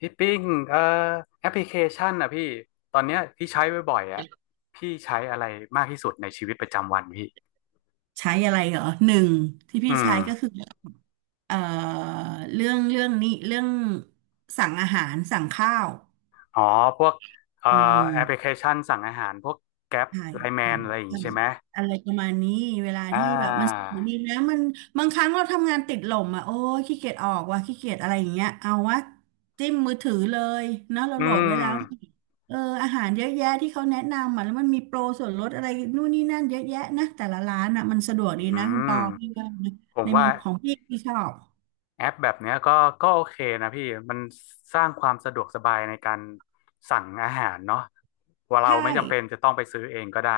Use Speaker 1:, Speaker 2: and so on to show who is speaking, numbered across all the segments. Speaker 1: พี่ปิ้งเอ่อแอปพลิเคชันอ่ะพี่ตอนเนี้ยพี่ใช้บ่อยๆอ่ะพี่ใช้อะไรมากที่สุดในชีวิตประจำวันพี่
Speaker 2: ใช้อะไรเหรอหนึ่งที่
Speaker 1: อื
Speaker 2: พี่ใช้ก็
Speaker 1: ม
Speaker 2: คือเอ่อเรื่องนี้เรื่องสั่งอาหารสั่งข้าว
Speaker 1: อ๋อพวกเอ่อ
Speaker 2: อื
Speaker 1: แอปพลิเค
Speaker 2: ม
Speaker 1: ชันสั่งอาหารพวกแกร็ป
Speaker 2: ถ่าย
Speaker 1: ไลแม
Speaker 2: ถ่า
Speaker 1: น
Speaker 2: ย
Speaker 1: อะไรอย่างงี้
Speaker 2: ถ่า
Speaker 1: ใช่
Speaker 2: ย
Speaker 1: ไหม
Speaker 2: อะไรประมาณนี้เวลา
Speaker 1: อ่า
Speaker 2: ที่แบบมันสนุกดีนะมันบางครั้งเราทำงานติดหล่มอ่ะโอ้ยขี้เกียจออกว่ะขี้เกียจอะไรอย่างเงี้ยเอาวะจิ้มมือถือเลยเนาะเรา
Speaker 1: อื
Speaker 2: โหลดไว้
Speaker 1: ม
Speaker 2: แล้วเอออาหารเยอะแยะที่เขาแนะนำอ่ะแล้วมันมีโปรส่วนลดอะไรนู่นนี่นั่นเยอะแยะนะแต่ละร้านอ่ะมันสะดวก
Speaker 1: อื
Speaker 2: ดีนะคุณป
Speaker 1: ม
Speaker 2: อพี่ว่านะ
Speaker 1: ผม
Speaker 2: ใน
Speaker 1: ว่า
Speaker 2: มุมของพี่พี่ชอบ
Speaker 1: แอปแบบเนี้ยก็โอเคนะพี่มันสร้างความสะดวกสบายในการสั่งอาหารเนาะว่าเรา
Speaker 2: ใช่
Speaker 1: ไม่จำเป็นจะต้องไปซื้อเองก็ได้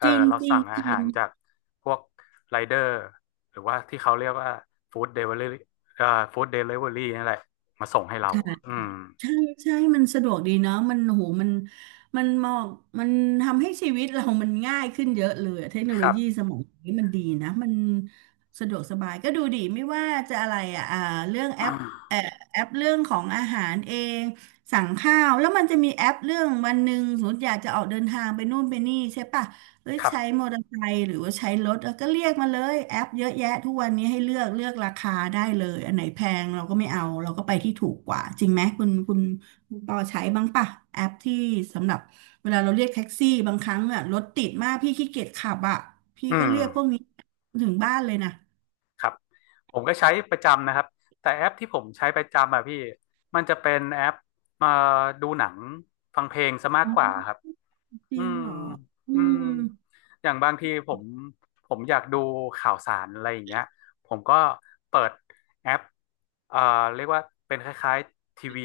Speaker 1: เอ
Speaker 2: จ
Speaker 1: อ
Speaker 2: ริง
Speaker 1: เรา
Speaker 2: จริง
Speaker 1: สั่ง
Speaker 2: จ
Speaker 1: อา
Speaker 2: ริ
Speaker 1: หา
Speaker 2: ง
Speaker 1: รจากพวกไรเดอร์หรือว่าที่เขาเรียกว่าฟู้ดเดลิเวอรี่เอ่อฟู้ดเดลิเวอรี่นั่นแหละมาส่งให้เรา
Speaker 2: ค่ะ
Speaker 1: อืม
Speaker 2: ใช่ใช่มันสะดวกดีเนาะมันมันมองมันทำให้ชีวิตเรามันง่ายขึ้นเยอะเลย เทคโน
Speaker 1: ค
Speaker 2: โล
Speaker 1: รับ
Speaker 2: ยีสมัยนี้มันดีนะมันสะดวกสบายก็ดูดีไม่ว่าจะอะไรอ่ะเรื่องแอป แอปเรื่องของอาหารเอง สั่งข้าวแล้วมันจะมีแอปเรื่องวันหนึ่งสมมติอยากจะออกเดินทางไปนู่นไปนี่ใช่ปะ เอ้ย
Speaker 1: ครั
Speaker 2: ใช้ม
Speaker 1: บ
Speaker 2: อเตอร์ไซค์หรือว่าใช้รถเออก็เรียกมาเลยแอปเยอะแยะทุกวันนี้ให้เลือกเลือกราคาได้เลยอันไหนแพงเราก็ไม่เอาเราก็ไปที่ถูกกว่าจริงไหมคุณคุณปอใช้บ้างปะแอปที่สำหรับเวลาเราเรียกแท็กซี่บางครั้งอะรถติดมากพี่ขี้เกียจขับอะพี่
Speaker 1: อื
Speaker 2: ก็
Speaker 1: ม
Speaker 2: เรียกพวกนี้ถึงบ้านเลยนะ
Speaker 1: ผมก็ใช้ประจำนะครับแต่แอปที่ผมใช้ประจำอะพี่มันจะเป็นแอปมาดูหนังฟังเพลงซะมาก
Speaker 2: อ๋
Speaker 1: กว่า
Speaker 2: อ
Speaker 1: ครับ
Speaker 2: จ
Speaker 1: อื
Speaker 2: ริง
Speaker 1: ม
Speaker 2: เหรออื
Speaker 1: อืม
Speaker 2: ม
Speaker 1: อย่างบางทีผมอยากดูข่าวสารอะไรอย่างเงี้ยผมก็เปิดแอปเอ่อเรียกว่าเป็นคล้ายๆทีวี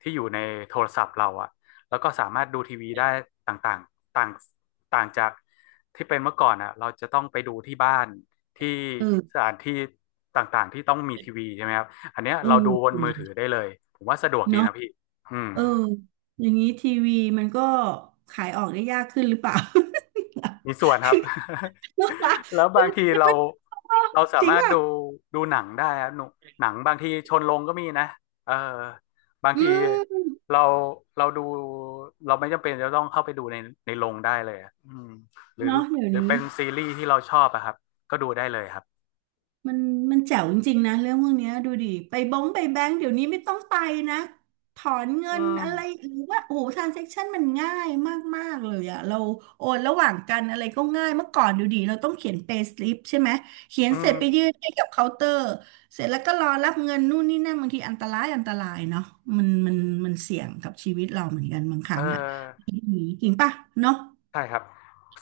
Speaker 1: ที่อยู่ในโทรศัพท์เราอะแล้วก็สามารถดูทีวีได้ต่างๆต่างต่างจากที่เป็นเมื่อก่อนอะเราจะต้องไปดูที่บ้านที่
Speaker 2: เอ
Speaker 1: ส
Speaker 2: อ
Speaker 1: ถานที่ต่างๆที่ต้องมีทีวีใช่ไหมครับอันเนี้ย
Speaker 2: เออ
Speaker 1: เราดูบ
Speaker 2: จ
Speaker 1: น
Speaker 2: ริ
Speaker 1: มือถื
Speaker 2: ง
Speaker 1: อได้เลยผมว่าสะดวกดี
Speaker 2: เนาะ
Speaker 1: นะพี่อืม
Speaker 2: เอออย่างนี้ทีวีมันก็ขายออกได้ยากขึ้นหรือเปล่า
Speaker 1: มีส่วนครับ แล้ วบางทีเราสา
Speaker 2: จริง
Speaker 1: มารถ
Speaker 2: ป่ะ
Speaker 1: ดูหนังได้ครับหนุหนังบางทีชนลงก็มีนะเออบาง
Speaker 2: อื
Speaker 1: ที
Speaker 2: ม
Speaker 1: เราเราดูเราไม่จำเป็นจะต้องเข้าไปดูในในโรงได้เลยอะอืมหรือ
Speaker 2: เนาะเดี๋ยว
Speaker 1: หรือ
Speaker 2: นี้
Speaker 1: เป็นซีรีส์ที่เราชอบอะครับก็ดูได้เลยครับ
Speaker 2: มันมันแจ๋วจริงๆนะเรื่องพวกเนี้ยดูดิไปบ้งไปแบงก์เดี๋ยวนี้ไม่ต้องไปนะถอนเงิ
Speaker 1: อื
Speaker 2: น
Speaker 1: ม
Speaker 2: อะไรหรือว่าโอ้โหทรานเซ็คชันมันง่ายมากๆเลยอะเราโอนระหว่างกันอะไรก็ง่ายเมื่อก่อนดูดิเราต้องเขียน pay slip ใช่ไหมเขียน
Speaker 1: อื
Speaker 2: เสร็
Speaker 1: ม
Speaker 2: จไปยื่นให้กับเคาน์เตอร์เสร็จแล้วก็รอรับเงินนู่นนี่นั่นบางทีอันตรายอันตรายเนาะมันมันมันเสี่ยงกับชีวิตเราเหมือนกันบางค
Speaker 1: เออ
Speaker 2: รั้งอะจริงป่ะเนาะ
Speaker 1: ใช่ครับ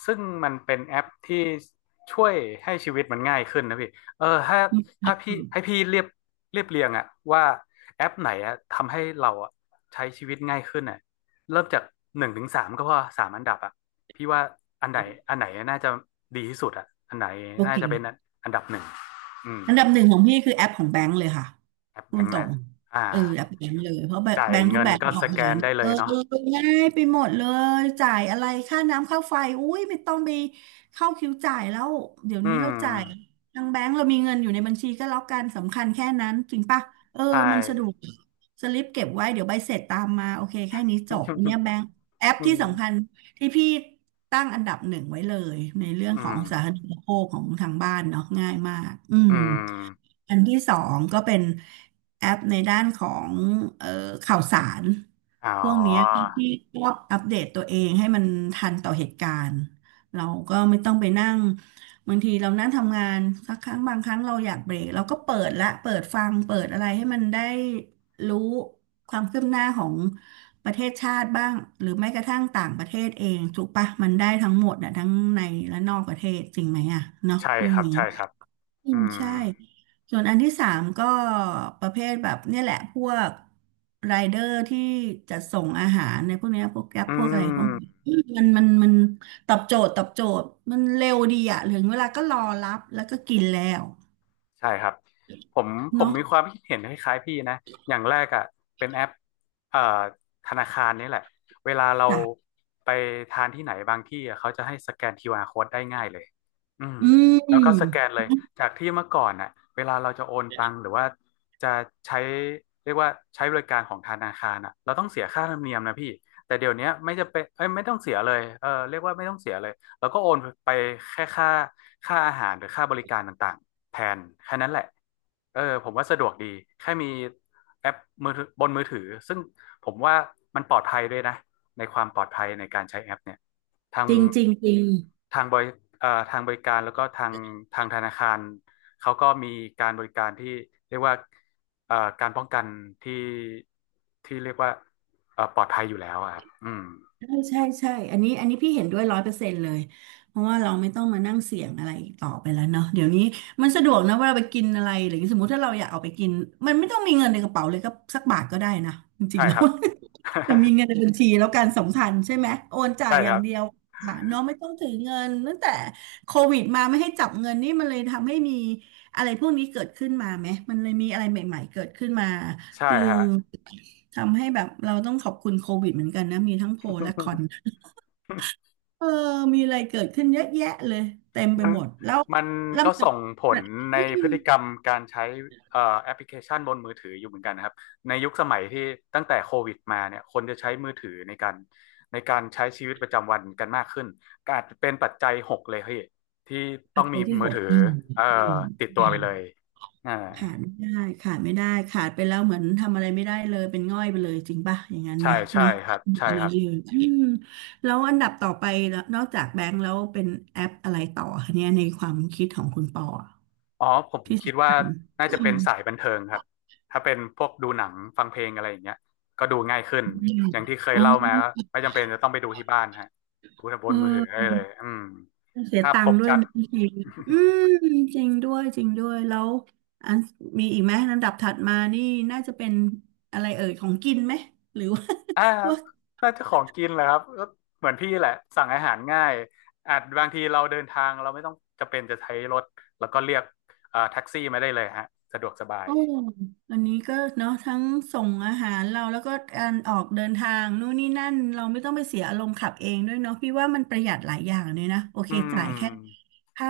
Speaker 1: ซึ่งมันเป็นแอปที่ช่วยให้ชีวิตมันง่ายขึ้นนะพี่ เออถ้า
Speaker 2: อืม
Speaker 1: ถ้าพี่ให้พี่เรียบเรียบเรียงอะว่าแอปไหนอะทำให้เราอะใช้ชีวิตง่ายขึ้นอะเริ่มจากหนึ่งถึงสามก็พอสามอันดับอะพี่ว่าอันไหนอันไหนน่าจะดีที่สุดอะอันไหน
Speaker 2: โอ
Speaker 1: น่า
Speaker 2: เค
Speaker 1: จะเป็นอันดับหนึ่งอืม
Speaker 2: อันดับหนึ่งของพี่คือแอปของแบงก์เลยค่ะ
Speaker 1: แอปแบ
Speaker 2: พูด
Speaker 1: งค์
Speaker 2: ตร
Speaker 1: นะ
Speaker 2: ง
Speaker 1: อ่า
Speaker 2: เออแอปแบงก์เลยเพราะแ
Speaker 1: จ่าย
Speaker 2: บงก์ทุก
Speaker 1: เงิน
Speaker 2: แบงก์
Speaker 1: ก็
Speaker 2: อ
Speaker 1: ส
Speaker 2: อก
Speaker 1: แก
Speaker 2: มา
Speaker 1: น
Speaker 2: เนี่ย
Speaker 1: ได้เล
Speaker 2: เออ
Speaker 1: ยเนาะ
Speaker 2: เออง่ายไปหมดเลยจ่ายอะไรค่าน้ำค่าไฟอุ้ยไม่ต้องไปเข้าคิวจ่ายแล้วเดี๋ยว
Speaker 1: อื
Speaker 2: นี้เราจ่าย
Speaker 1: ม
Speaker 2: ทางแบงก์เรามีเงินอยู่ในบัญชีก็แล้วกันสำคัญแค่นั้นจริงปะเออ
Speaker 1: ใช่
Speaker 2: มันสะดวกสลิปเก็บไว้เดี๋ยวใบเสร็จตามมาโอเคแค่นี้จบเนี่ยแบงก์แอป
Speaker 1: อื
Speaker 2: ที่สำคั
Speaker 1: ม
Speaker 2: ญ ที่พี่ตั้งอันดับหนึ่งไว้เลยในเรื่อง
Speaker 1: อื
Speaker 2: ของ
Speaker 1: ม
Speaker 2: สาธารณูปโภคของทางบ้านเนาะง่ายมากอืม
Speaker 1: อืม
Speaker 2: อันที่สองก็เป็นแอปในด้านของเอ่อข่าวสาร
Speaker 1: อ๋
Speaker 2: พวกเนี้ย
Speaker 1: อ
Speaker 2: ที่ก็อัปเดตตัวเองให้มันทันต่อเหตุการณ์เราก็ไม่ต้องไปนั่งบางทีเรานั่งทำงานสักครั้งบางครั้งเราอยากเบรกเราก็เปิดละเปิดฟังเปิดอะไรให้มันได้รู้ความคืบหน้าของประเทศชาติบ้างหรือแม้กระทั่งต่างประเทศเองถูกปะมันได้ทั้งหมดอ่ะทั้งในและนอกประเทศจริงไหมอะเนาะ
Speaker 1: ใช่
Speaker 2: เรื่
Speaker 1: ค
Speaker 2: อง
Speaker 1: รับ
Speaker 2: นี้
Speaker 1: ใช่ครับ
Speaker 2: อื
Speaker 1: อื
Speaker 2: ม
Speaker 1: ม
Speaker 2: ใช่ส่วนอันที่สามก็ประเภทแบบเนี่ยแหละพวกไรเดอร์ที่จัดส่งอาหารในพวกเนี้ยพวกแกร็บ
Speaker 1: อื
Speaker 2: พวกอะไรพวก
Speaker 1: ม
Speaker 2: นี้อืมมันตอบโจทย์ตอบโจทย์มันเร็วดีอะถึงเวลาก็รอรับแล้วก็กินแล้ว
Speaker 1: ใช่ครับผมผม
Speaker 2: เนาะ
Speaker 1: มีความคิดเห็นคล้ายๆพี่นะอย่างแรกอ่ะเป็นแอปเอ่อธนาคารนี่แหละเวลาเรา
Speaker 2: จ้ะ
Speaker 1: ไปทานที่ไหนบางที่อะเขาจะให้สแกนคิวอาร r code ได้ง่ายเลยอืม
Speaker 2: อื
Speaker 1: แล้วก็สแก
Speaker 2: ม
Speaker 1: นเลยจากที่เมื่อก่อนอ่ะเวลาเราจะโอนตังค์หรือว่าจะใช้เรียกว่าใช้บริการของธนาคารอ่ะเราต้องเสียค่าธรรมเนียมนะพี่แต่เดี๋ยวเนี้ยไม่จะเป็นเอ้ยไม่ต้องเสียเลยเออเรียกว่าไม่ต้องเสียเลย แล้วก็โอนไปแค่ค่าค่าอาหารหรือค่าบริการต่างๆแทนแค่นั้นแหละเออผมว่าสะดวกดีแค่มีแอปมือถือบนมือถือซึ่งผมว่ามันปลอดภัยด้วยนะในความปลอดภัยในการใช้แอปเนี่ยทาง
Speaker 2: จริงจริงจริง
Speaker 1: ทางบริทางบริการแล้วก็ทางธนาคารเขาก็มีการบริการที่เรียกว่าเอ่อการป้องกันที่ที่เรียกว่าปลอดภัยอยู่แล้วอะครับอืม
Speaker 2: ใช่ใช่ใช่อันนี้พี่เห็นด้วย100%เลยเพราะว่าเราไม่ต้องมานั่งเสี่ยงอะไรอีกต่อไปแล้วเนาะเดี๋ยวนี้มันสะดวกนะเวลาไปกินอะไรหรืออย่างสมมติถ้าเราอยากเอาไปกินมันไม่ต้องมีเงินในกระเป๋าเลยก็สักบาทก็ได้นะจริ
Speaker 1: ใช่
Speaker 2: งๆ แล้
Speaker 1: ค
Speaker 2: ว
Speaker 1: รับ
Speaker 2: จะมีเงินในบัญชีแล้วการสำคัญใช่ไหมโอนจ่าย
Speaker 1: ใช่
Speaker 2: อ
Speaker 1: ค
Speaker 2: ย่า
Speaker 1: รั
Speaker 2: ง
Speaker 1: บ
Speaker 2: เดียวค่ะเนาะไม่ต้องถือเงินตั้งแต่โควิดมาไม่ให้จับเงินนี่มันเลยทำให้มีอะไรพวกนี้เกิดขึ้นมาไหมมันเลยมีอะไรใหม่ๆเกิดขึ้นมา
Speaker 1: ใช่
Speaker 2: คือ
Speaker 1: ฮะ
Speaker 2: ทำให้แบบเราต้องขอบคุณโควิดเหมือนกันนะมีทั้งโปรและคอน เออมีอะไรเกิดขึ้นเยอะแยะเลยเต็มไป
Speaker 1: มัน
Speaker 2: หมดแล้ว
Speaker 1: มันก็
Speaker 2: ลำดั
Speaker 1: ส่
Speaker 2: บ
Speaker 1: งผลใน
Speaker 2: อื
Speaker 1: พฤติกร
Speaker 2: ม
Speaker 1: รมการใช้แอปพลิเคชันบนมือถืออยู่เหมือนกันนะครับในยุคสมัยที่ตั้งแต่โควิดมาเนี่ยคนจะใช้มือถือในการในการใช้ชีวิตประจำวันกันมากขึ้นก็อาจจะเป็นปัจจัยหกเลยพี่ที่ต้
Speaker 2: ปั
Speaker 1: อ
Speaker 2: จ
Speaker 1: ง
Speaker 2: จั
Speaker 1: มี
Speaker 2: ยที่
Speaker 1: มื
Speaker 2: ห
Speaker 1: อ
Speaker 2: ก
Speaker 1: ถือ
Speaker 2: อืม
Speaker 1: เอ่อ
Speaker 2: อืม
Speaker 1: ติดตัวไปเลยอ่า
Speaker 2: ขาดไม่ได้ขาดไม่ได้ขาดไปแล้วเหมือนทำอะไรไม่ได้เลยเป็นง่อยไปเลยจริงป่ะอย่างนั้น
Speaker 1: ใช่
Speaker 2: ไหม
Speaker 1: ใช่
Speaker 2: เนาะ
Speaker 1: ครับ
Speaker 2: อืม
Speaker 1: ใช่
Speaker 2: อื
Speaker 1: ครับ
Speaker 2: มอืมแล้วอันดับต่อไปแล้วนอกจากแบงก์แล้วเป็นแอปอะไรต่อคะเนี่ยในความคิดของคุณปออะ
Speaker 1: อ๋อผม
Speaker 2: ที่
Speaker 1: คิด
Speaker 2: สำ
Speaker 1: ว่า
Speaker 2: คัญ
Speaker 1: น่า
Speaker 2: อื
Speaker 1: จะเป็
Speaker 2: ม
Speaker 1: นสายบันเทิงครับถ้าเป็นพวกดูหนังฟังเพลงอะไรอย่างเงี้ยก็ดูง่ายขึ้นอย่างที่เคย
Speaker 2: อ๋อ
Speaker 1: เล่ามาก็ไม่จำเป็นจะต้องไปดูที่บ้านฮะดูบ
Speaker 2: เ
Speaker 1: นมือถือได้เลย
Speaker 2: ออ
Speaker 1: อืม
Speaker 2: เสีย
Speaker 1: ภาพ
Speaker 2: ตั
Speaker 1: ค
Speaker 2: งค์
Speaker 1: ม
Speaker 2: ด้วย
Speaker 1: ชัด
Speaker 2: นะจริงอืมจริงด้วยจริงด้วยแล้วอันมีอีกไหมลำดับถัดมานี่น่าจะเป็นอะไรเอ่ยของกินไหมหรือว่า
Speaker 1: อ่า
Speaker 2: ว่า
Speaker 1: น่าจะของกินแหละครับก็เหมือนพี่แหละสั่งอาหารง่ายอาจบางทีเราเดินทางเราไม่ต้องจำเป็นจะใช้รถแล้วก็เรียกแท็กซี่มาได้เลยฮะสะดวกสบาย
Speaker 2: โอ้อันนี้ก็เนาะทั้งส่งอาหารเราแล้วก็การออกเดินทางนู่นนี่นั่นเราไม่ต้องไปเสียอารมณ์ขับเองด้วยเนาะพี่ว่ามันประหยัดหลายอย่างเลยนะโอเค
Speaker 1: อื
Speaker 2: จ่ายแค่
Speaker 1: ม
Speaker 2: ค่า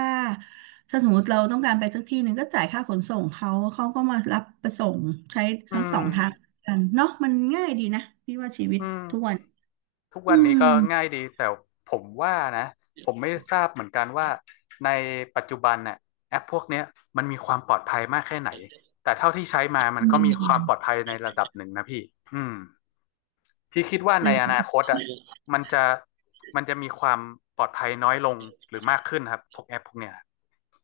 Speaker 2: ถ้าสมมติเราต้องการไปสักที่หนึ่งก็จ่ายค่าขนส่งเขาเขาก็มารับไปส่งใช้
Speaker 1: อื
Speaker 2: ทั้งสอ
Speaker 1: ม
Speaker 2: งทางกันเนาะมันง่ายดีนะพี่ว่าชีวิต
Speaker 1: อืม
Speaker 2: ทุกวัน
Speaker 1: ทุก
Speaker 2: อื
Speaker 1: วัน
Speaker 2: ม
Speaker 1: นี้ก็ง่ายดีแต่ผมว่านะผมไม่ทราบเหมือนกันว่าในปัจจุบันน่ะแอปพวกเนี้ยมันมีความปลอดภัยมากแค่ไหนแต่เท่าที่ใช้
Speaker 2: อ
Speaker 1: มา มันก็มีความปล
Speaker 2: ื
Speaker 1: อดภัยในระดับหนึ่งนะพี่อืมพี่คิดว่าในอนา
Speaker 2: ม
Speaker 1: คตอ่ะมันจะมันจะมีความปลอดภัยน้อยลงหรือมากขึ้นครับพวกแอปพวกเนี้ย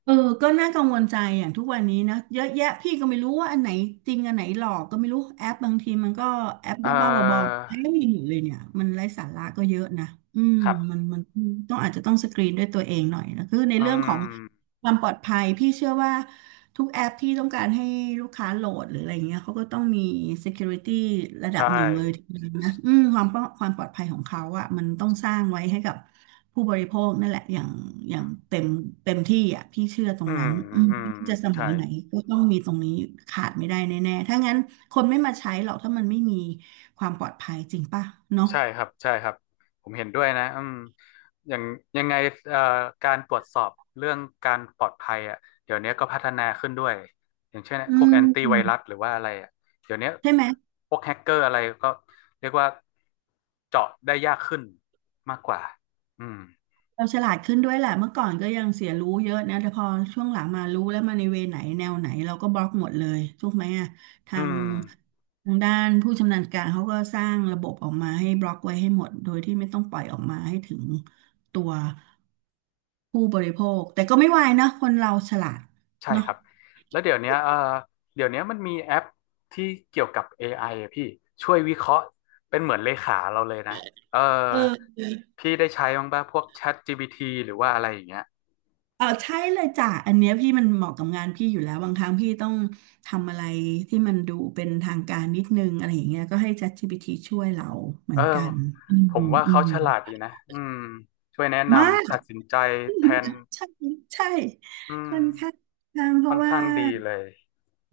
Speaker 2: เออก็น่ากังวลใจอย่างทุกวันนี้นะเยอะแยะพี่ก็ไม่รู้ว่าอันไหนจริงอันไหนหลอกก็ไม่รู้แอปบางทีมันก็แอป
Speaker 1: เอ
Speaker 2: บ้าๆบอ
Speaker 1: อ
Speaker 2: ๆให้ไม่หมดเลยเนี่ยมันไร้สาระก็เยอะนะอืม
Speaker 1: ครั
Speaker 2: มั
Speaker 1: บ
Speaker 2: นมันต้องอาจจะต้องสกรีนด้วยตัวเองหน่อยนะคือใน
Speaker 1: อื
Speaker 2: เรื่องของ
Speaker 1: ม
Speaker 2: ความปลอดภัยพี่เชื่อว่าทุกแอปที่ต้องการให้ลูกค้าโหลดหรืออะไรอย่างเงี้ยเขาก็ต้องมี security ระดั
Speaker 1: ใช่
Speaker 2: บหนึ่งเลยทีเดียวนะอืมความปอความปลอดภัยของเขาอะมันต้องสร้างไว้ให้กับผู้บริโภคนั่นแหละอย่างอย่างเต็มเต็มที่อะพี่เชื่อตร
Speaker 1: อื
Speaker 2: ง
Speaker 1: ม
Speaker 2: นั้นอืม
Speaker 1: อืม
Speaker 2: จะสมั
Speaker 1: ใช่
Speaker 2: ยไหนก็ต้องมีตรงนี้ขาดไม่ได้แน่ๆถ้างั้นคนไม่มาใช้หรอกถ้ามันไม่มีความปลอดภัยจริงป่ะเนาะ
Speaker 1: ใช่ครับใช่ครับผมเห็นด้วยนะอืมอย่างยังไงเอ่อการตรวจสอบเรื่องการปลอดภัยอ่ะเดี๋ยวนี้ก็พัฒนาขึ้นด้วยอย่างเช่น
Speaker 2: อื
Speaker 1: พวกแอ
Speaker 2: ม
Speaker 1: นตี้ไวรัสหรือว่าอะไรอ่ะเดี๋ยวนี้
Speaker 2: ใช่ไหม
Speaker 1: พวกแฮกเกอร์อะไรก็เรียกว่าเจาะได้ยากขึ้นมากกว่าอืม
Speaker 2: เราฉลาดขึ้นด้วยแหละเมื่อก่อนก็ยังเสียรู้เยอะนะแต่พอช่วงหลังมารู้แล้วมาในเวไหนแนวไหนเราก็บล็อกหมดเลยถูกไหมอ่ะทา
Speaker 1: อื
Speaker 2: ง
Speaker 1: ม
Speaker 2: ทางด้านผู้ชำนาญการเขาก็สร้างระบบออกมาให้บล็อกไว้ให้หมดโดยที่ไม่ต้องปล่อยออกมาให้ถึงตัวผู้บริโภคแต่ก็ไม่วายนะคนเราฉลาด
Speaker 1: ใช่ค
Speaker 2: เนาะ
Speaker 1: รับแล้วเดี๋ยวเนี้ยเออเดี๋ยวเนี้ยมันมีแอปที่เกี่ยวกับ AI อไออะพี่ช่วยวิเคราะห์เป็นเหมือนเลขาเราเลยนะเออ
Speaker 2: เออ
Speaker 1: พี่ได้ใช้บ้างป่ะพวก ChatGPT หรือว่าอะไรอย่างเงี้ย
Speaker 2: ใช่เลยจ้ะอันเนี้ยพี่มันเหมาะกับงานพี่อยู่แล้วบางครั้งพี่ต้องทำอะไรที่มันดูเป็นทางการนิดนึงอะไรอย่างเงี้ยก็ให้ ChatGPT ช่วยเราเหมื
Speaker 1: เอ
Speaker 2: อ
Speaker 1: อ
Speaker 2: นกันอืม
Speaker 1: ผมว่า
Speaker 2: อื
Speaker 1: เขา
Speaker 2: ม
Speaker 1: ฉลาดดีนะอืมช่วยแนะ
Speaker 2: มาก
Speaker 1: นำตัดสินใจแทน
Speaker 2: ใช่ใช่
Speaker 1: อื
Speaker 2: ค่
Speaker 1: ม
Speaker 2: อนข้างดังเพ
Speaker 1: ค่อ
Speaker 2: ราะ
Speaker 1: น
Speaker 2: ว่า
Speaker 1: ข้างดีเลย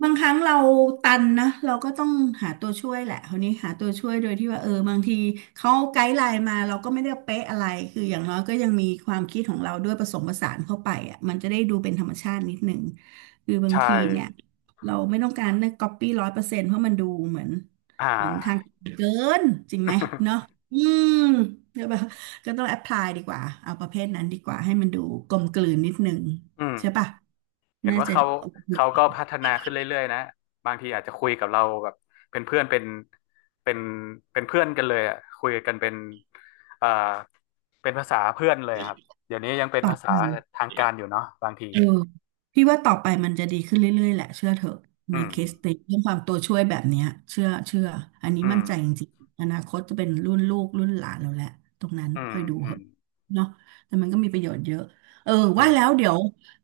Speaker 2: บางครั้งเราตันนะเราก็ต้องหาตัวช่วยแหละคราวนี้หาตัวช่วยโดยที่ว่าบางทีเขาไกด์ไลน์มาเราก็ไม่ได้เป๊ะอะไรคืออย่างน้อยก็ยังมีความคิดของเราด้วยผสมผสานเข้าไปอ่ะมันจะได้ดูเป็นธรรมชาตินิดหนึ่งคือบาง
Speaker 1: ใช่
Speaker 2: ทีเนี่ยเราไม่ต้องการเนี่ยก๊อปปี้100%เพราะมันดูเหมือน
Speaker 1: อ่
Speaker 2: เหมือนทาง
Speaker 1: า
Speaker 2: เกินจริงไหมเนาะ อืมใช่ปะ ก็ต้องแอ p พลายดีกว่าเอาประเภทนั้นดีกว่าให้มันดูกลมกลืนนิดนึง
Speaker 1: อืม
Speaker 2: ใช่ปะ
Speaker 1: เห็น
Speaker 2: น่า
Speaker 1: ว่า
Speaker 2: จะ
Speaker 1: เขา
Speaker 2: โอ
Speaker 1: เขาก็
Speaker 2: เค
Speaker 1: พัฒนาขึ้นเรื่อยๆนะบางทีอาจจะคุยกับเราแบบเป็นเพื่อนเป็นเป็นเป็นเพื่อนกันเลยอ่ะคุยกันเป็นเอ่อเป็นภาษาเพื่อนเลยครับเดี๋ยวนี้ยังเป็น
Speaker 2: ตอ
Speaker 1: ภา
Speaker 2: บ
Speaker 1: ษา
Speaker 2: ไป
Speaker 1: ทางการอยู่เนาะบางที
Speaker 2: เออพี่ว่าต่อไปมันจะดีขึ้นเรื่อยๆแหละเชื่อเถอะ
Speaker 1: อื
Speaker 2: ใน
Speaker 1: ม
Speaker 2: เคสติเรื่องความตัวช่วยแบบเนี้ยเชื่อเชื่ออันนี้
Speaker 1: อื
Speaker 2: มั่น
Speaker 1: ม
Speaker 2: ใจจริงๆอนาคตจะเป็นรุ่นลูกรุ่นหลานเราแหละตรงนั้น
Speaker 1: อืม
Speaker 2: ค่อยดู
Speaker 1: อื
Speaker 2: เห
Speaker 1: ม
Speaker 2: อะเนาะแต่มันก็มีประโยชน์เยอะเออ
Speaker 1: อื
Speaker 2: ว่า
Speaker 1: ม
Speaker 2: แล้วเดี๋ยว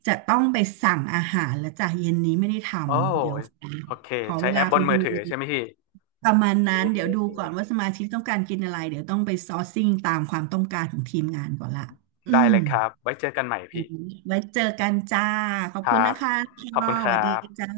Speaker 2: จะต้องไปสั่งอาหารแล้วจ้ะเย็นนี้ไม่ได้ท
Speaker 1: โอ้
Speaker 2: ำเดี๋ยวขอ
Speaker 1: โอเค
Speaker 2: ขอ
Speaker 1: ใช้
Speaker 2: เว
Speaker 1: แอ
Speaker 2: ลา
Speaker 1: ปบ
Speaker 2: ไป
Speaker 1: นมื
Speaker 2: ดู
Speaker 1: อถือใช่ไหมพี่
Speaker 2: ประมาณ
Speaker 1: เอ๊
Speaker 2: นั้นเดี๋ยวดูก่อน
Speaker 1: ะ
Speaker 2: ว่าสมาชิกต้องการกินอะไรเดี๋ยวต้องไปซอร์ซิ่งตามความต้องการของทีมงานก่อนละอื
Speaker 1: ได้
Speaker 2: ม
Speaker 1: เลยครับไว้เจอกันใหม่พี่
Speaker 2: ไว้เจอกันจ้า ขอ
Speaker 1: ค
Speaker 2: บ
Speaker 1: รั
Speaker 2: คุณ
Speaker 1: บ
Speaker 2: นะคะชอ
Speaker 1: ขอบ
Speaker 2: ส
Speaker 1: คุณครั
Speaker 2: วัสดี
Speaker 1: บ
Speaker 2: จ้า